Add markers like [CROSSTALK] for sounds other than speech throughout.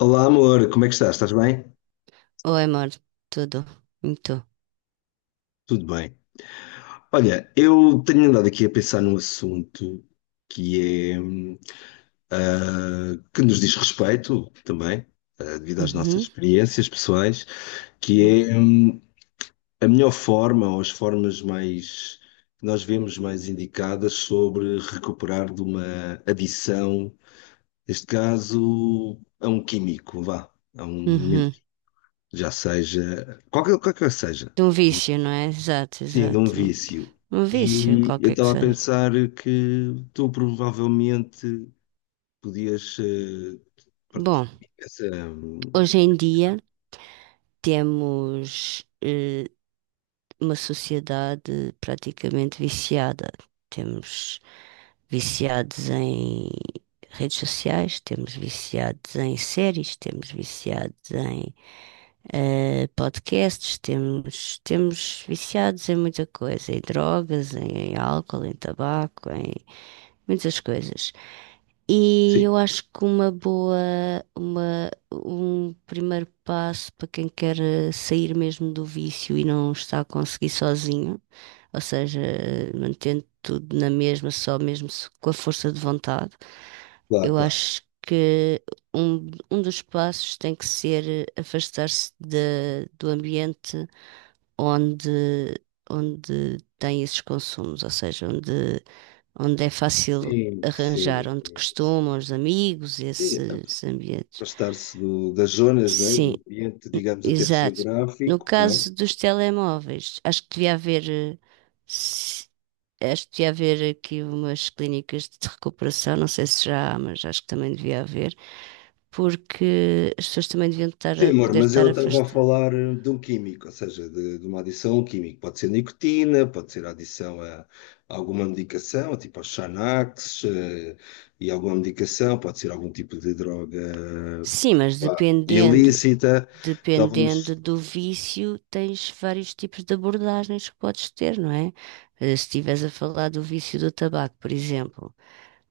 Olá, amor, como é que estás? Estás bem? Oi, amor, tudo. E tu? Tudo bem. Olha, eu tenho andado aqui a pensar num assunto que é, que nos diz respeito também, devido às nossas Uhum. experiências pessoais, que é, a melhor forma ou as formas mais que nós vemos mais indicadas sobre recuperar de uma adição, neste caso, a um químico, vá, a um elemento Uhum. que já seja, qualquer que seja. De um vício, não é? Exato, Sim, de um exato. vício. Um vício, E eu qualquer que estava a seja. pensar que tu provavelmente podias Bom, partilhar essa hoje em dia questão. temos uma sociedade praticamente viciada. Temos viciados em redes sociais, temos viciados em séries, temos viciados podcasts, temos viciados em muita coisa, em drogas, em álcool, em tabaco, em muitas coisas. E Sim, eu acho que um primeiro passo para quem quer sair mesmo do vício e não está a conseguir sozinho, ou seja, mantendo tudo na mesma, só mesmo com a força de vontade, claro, eu claro. acho que um dos passos tem que ser afastar-se do ambiente onde, onde tem esses consumos, ou seja, onde é fácil Sim, sim, arranjar, onde sim. costumam os amigos, Sim, esses ambientes. afastar-se do- das zonas, não é? Sim, Do ambiente, digamos, até exato. No geográfico, não é? caso dos telemóveis, acho que devia haver, se- acho que devia haver aqui umas clínicas de recuperação, não sei se já há, mas acho que também devia haver, porque as pessoas também deviam estar Sim, a amor, poder mas estar eu estava a afastadas. falar de um químico, ou seja, de uma adição a um químico. Pode ser nicotina, pode ser adição a alguma medicação, tipo aos Xanax, e alguma medicação, pode ser algum tipo de droga Sim, mas pá, dependendo, ilícita. dependendo Estávamos. do vício, tens vários tipos de abordagens que podes ter, não é? Se estiveres a falar do vício do tabaco, por exemplo,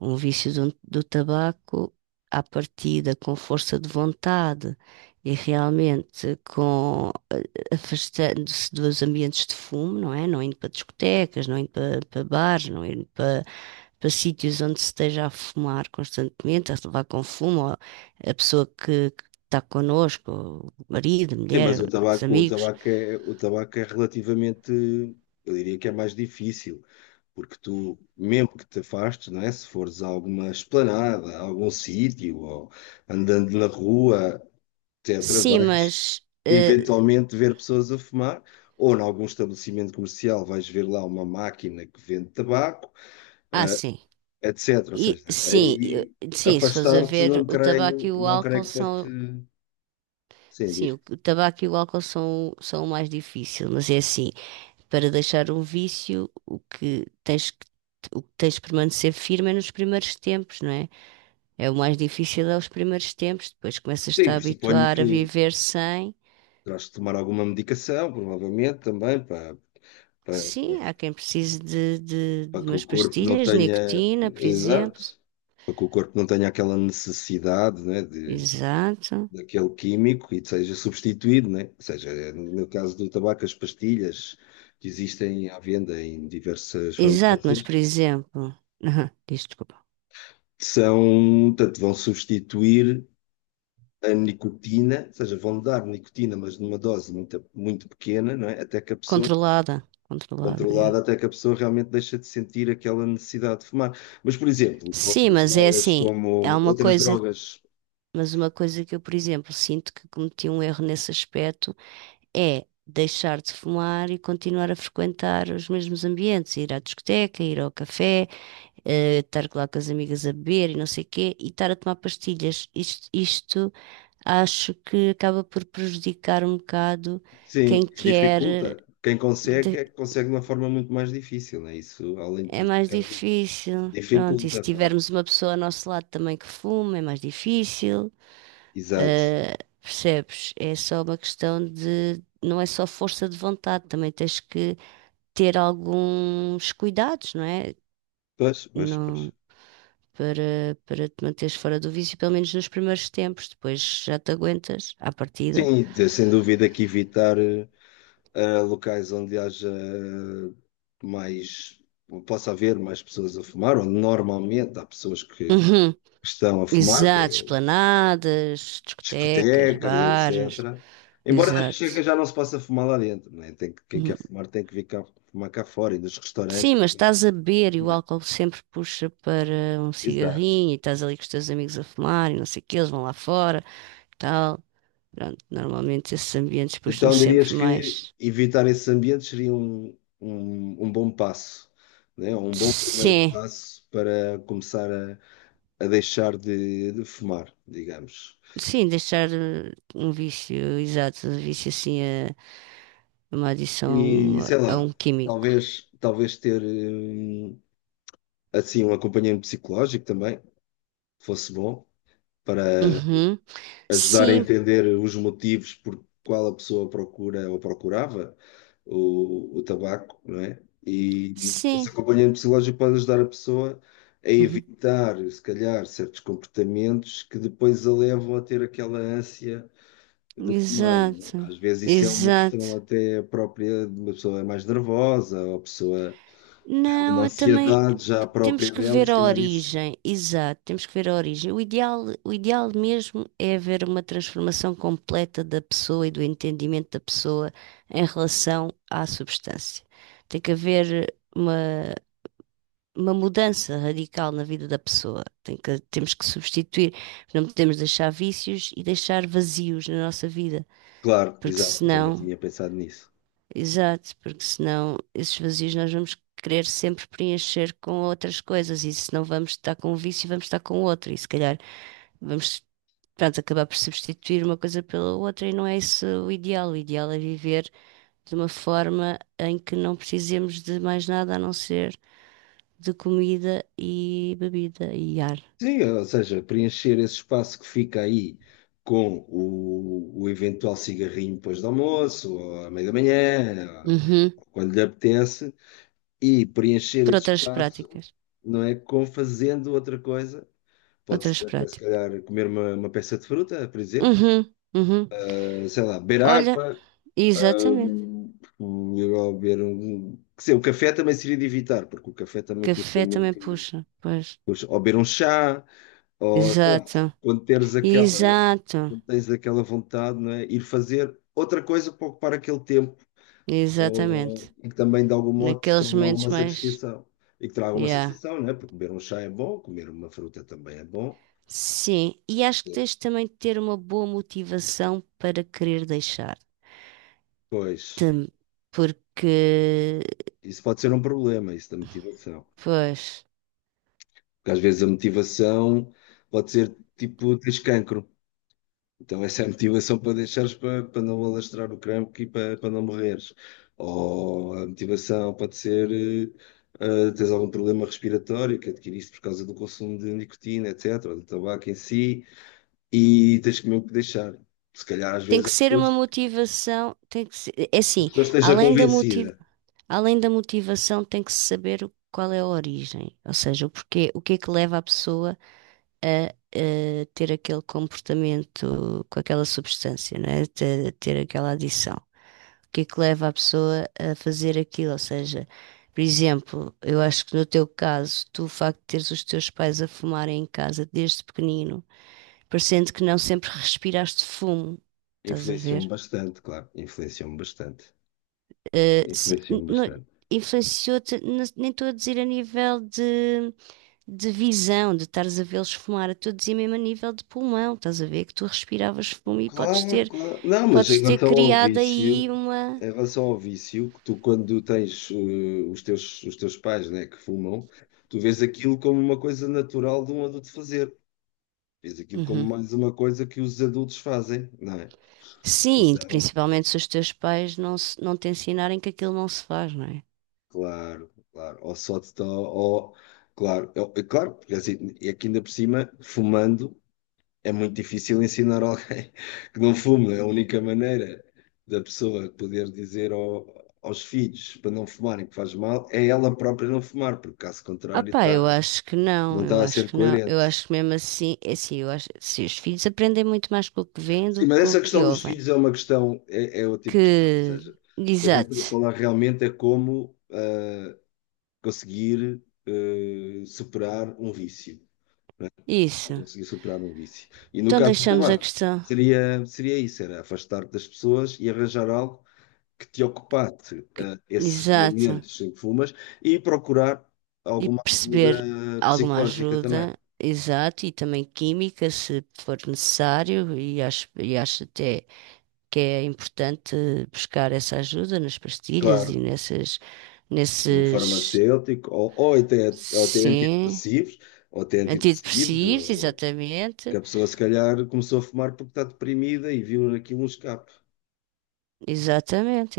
um vício do tabaco, à partida, com força de vontade e realmente com afastando-se dos ambientes de fumo, não é? Não indo para discotecas, não indo para bares, não indo para, para sítios onde se esteja a fumar constantemente, a levar com fumo, ou a pessoa que está connosco, o marido, a Sim, mas o mulher, os tabaco, amigos. O tabaco é relativamente, eu diria que é mais difícil, porque tu, mesmo que te afastes, não é? Se fores a alguma esplanada, a algum sítio, ou andando na rua, etc., Sim, vais mas. eh, eventualmente ver pessoas a fumar, ou em algum estabelecimento comercial vais ver lá uma máquina que vende tabaco, ah, sim. etc. Ou seja, Sim, aí sim, se fores a afastar-te ver, não o tabaco creio, e o não creio álcool que fosse. são. Sim, Sim, diz. o tabaco e o álcool são, são o mais difícil, mas é assim. Para deixar um vício, o que tens de permanecer firme é nos primeiros tempos, não é? É o mais difícil é os primeiros tempos, depois começas-te a Sim, suponho habituar a que viver sem. terás de tomar alguma medicação, provavelmente também, para, Sim, há quem precise para de que o umas corpo não pastilhas, tenha. nicotina, por exemplo. Exato. Para que o corpo não tenha aquela necessidade, né, de Exato. daquele químico e seja substituído, né? Ou seja, no meu caso do tabaco, as pastilhas que existem à venda em diversas Exato, mas farmácias por exemplo, [LAUGHS] diz, desculpa, são, portanto, vão substituir a nicotina, ou seja, vão dar nicotina, mas numa dose muito, muito pequena, não é? Até que a pessoa, controlada, controlada, é. controlada, até que a pessoa realmente deixa de sentir aquela necessidade de fumar. Mas, por exemplo, Sim, mas é assim, é uma outras coisa, drogas. mas uma coisa que eu, por exemplo, sinto que cometi um erro nesse aspecto é deixar de fumar e continuar a frequentar os mesmos ambientes, ir à discoteca, ir ao café, estar lá com as amigas a beber e não sei quê, e estar a tomar pastilhas. Isto acho que acaba por prejudicar um bocado quem Sim, quer. dificulta. Quem consegue, de- é que consegue de uma forma muito mais difícil, não é isso? Além de É mais prejudicar, difícil. Pronto, e se dificulta, pá. tivermos uma pessoa ao nosso lado também que fuma, é mais difícil. Exato. Eh, Percebes? É só uma questão de. Não é só força de vontade, também tens que ter alguns cuidados, não é? Pois, pois, pois. Não, para te manteres fora do vício, pelo menos nos primeiros tempos, depois já te aguentas à partida. Sim, de- sem dúvida que evitar locais onde haja mais, possa haver mais pessoas a fumar, onde normalmente há pessoas que Uhum. estão a fumar, que é Exato, em esplanadas, discotecas, discotecas, bares, etc. Embora nas discotecas exato. já não se possa fumar lá dentro, não é? Tem que, quem quer Uhum. fumar tem que vir cá, fumar cá fora e nos restaurantes Sim, mas estás a beber e o também. álcool sempre puxa para um Exato. cigarrinho e estás ali com os teus amigos a fumar e não sei o que, eles vão lá fora, tal. Pronto, normalmente esses ambientes puxam Então dirias sempre que mais. evitar esses ambientes seria um bom passo, né? Um bom primeiro Sim. passo para começar a deixar de fumar, digamos. Sim, deixar um vício, exato, um vício assim, é uma E adição sei a lá, um químico. Talvez ter assim um acompanhamento psicológico também fosse bom para Uhum. ajudar a Sim, entender os motivos por qual a pessoa procura ou procurava o tabaco, não é? E esse sim. acompanhamento psicológico pode ajudar a pessoa a Uhum. evitar, se calhar, certos comportamentos que depois a levam a ter aquela ânsia de fumar, não é? Exato, Às vezes isso é uma questão exato. até própria de uma pessoa mais nervosa, ou a pessoa tem alguma Não, eu também ansiedade já própria temos que dela, e ver se a calhar isso. origem, exato, temos que ver a origem. O ideal mesmo é haver uma transformação completa da pessoa e do entendimento da pessoa em relação à substância. Tem que haver uma mudança radical na vida da pessoa. Temos que substituir, não podemos deixar vícios e deixar vazios na nossa vida, Claro, porque exato, também senão, tinha pensado nisso. exato, porque senão esses vazios nós vamos querer sempre preencher com outras coisas e se não vamos estar com um vício, vamos estar com outro e se calhar vamos, pronto, acabar por substituir uma coisa pela outra e não é isso o ideal. O ideal é viver de uma forma em que não precisemos de mais nada a não ser de comida e bebida e ar. Sim, ou seja, preencher esse espaço que fica aí com o eventual cigarrinho depois do almoço, ou à meia da manhã, Uhum. ou quando lhe apetece, e preencher Por esse outras espaço, práticas. não é? Com fazendo outra coisa. Pode Outras ser até, se práticas. calhar, comer uma peça de fruta, por exemplo. Uhum. Uhum. Sei lá, beber Olha, água, exatamente. Ou beber um. Quer dizer, o café também seria de evitar, porque o café também custa Café também muito. puxa. Pois. Custa, ou beber um chá. Claro. Exato. Quando teres aquela, Exato. quando tens aquela vontade, não é? Ir fazer outra coisa para ocupar aquele tempo, ou- Exatamente. e que também de algum modo te Naqueles traga momentos alguma mais. satisfação. E que traga alguma Yeah. satisfação, não é? Porque comer um chá é bom, comer uma fruta também é bom. Sim. E acho que tens também de ter uma boa motivação para querer deixar. Pois, Tam- Porque. isso pode ser um problema, isso da motivação. Pois. Porque às vezes a motivação pode ser tipo, tens cancro. Então essa é a motivação para deixares para não alastrar o crampo e para não morreres. Ou a motivação pode ser tens algum problema respiratório que adquiriste por causa do consumo de nicotina, etc., ou do tabaco em si, e tens que mesmo que deixar. Se calhar às Tem vezes que as ser uma pessoas, motivação. Tem que ser. É a assim. pessoa esteja Além da motivação. convencida. Além da motivação, tem que se saber qual é a origem, ou seja, o porquê, o que é que leva a pessoa a, ter aquele comportamento com aquela substância, não é? Ter aquela adição. O que é que leva a pessoa a fazer aquilo? Ou seja, por exemplo, eu acho que no teu caso, tu o facto de teres os teus pais a fumarem em casa desde pequenino, parecendo que não sempre respiraste fumo, estás a Influenciou-me ver? bastante, claro. Influenciou-me bastante. Eh, se- n- Influenciou-me não- bastante. Influenciou-te, nem estou a dizer a nível de visão, de estares a vê-los fumar a todos e mesmo a nível de pulmão, estás a ver que tu respiravas fumo e Claro, claro. Não, mas em podes ter relação ao criado aí vício, uma. em relação ao vício, que tu quando tens os teus pais, né, que fumam, tu vês aquilo como uma coisa natural de um adulto fazer. Vês aquilo como Uhum. mais uma coisa que os adultos fazem, não é? Sim, Então, principalmente se os teus pais não, não te ensinarem que aquilo não se faz, não é? claro, claro. Ou só te dá, ou, claro, é, é claro, porque assim, é que ainda por cima, fumando, é muito difícil ensinar alguém [LAUGHS] que não fume. É a única maneira da pessoa poder dizer ao- aos filhos para não fumarem que faz mal é ela própria não fumar, porque caso Ah contrário pá, está- não eu está a acho ser que não, eu coerente. acho que mesmo assim, é assim, eu acho, se os filhos aprendem muito mais com o que veem Sim, do que mas com o essa que questão dos ouvem, filhos é uma questão, é o tipo de questão, ou que, seja, o que a gente pode exato, falar realmente é como ah, conseguir ah, superar um vício, né? isso, Conseguir superar um vício. E no então caso do deixamos a tabaco, questão, seria isso, era afastar-te das pessoas e arranjar algo que te ocupasse que- esses exato, momentos em que fumas e procurar e alguma perceber ajuda alguma psicológica também. ajuda, exato, e também química, se for necessário, e acho até que é importante buscar essa ajuda nas pastilhas Claro, um nesses, farmacêutico, ou até sim, antidepressivos, ou até antidepressivos, ou- antidepressivos, ou- que exatamente, a pessoa se calhar começou a fumar porque está deprimida e viu aquilo um escape. exatamente,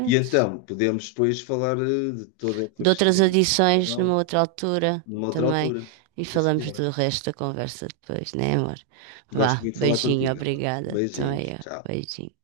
E então, podemos depois falar de toda esta De questão outras de adições numa depressão outra altura numa outra também. altura. E Sim, falamos senhora. do resto da conversa depois, né, amor? Gosto Vá, muito de falar beijinho, contigo, amor. obrigada. Também Beijinhos. eu, Tchau. beijinho.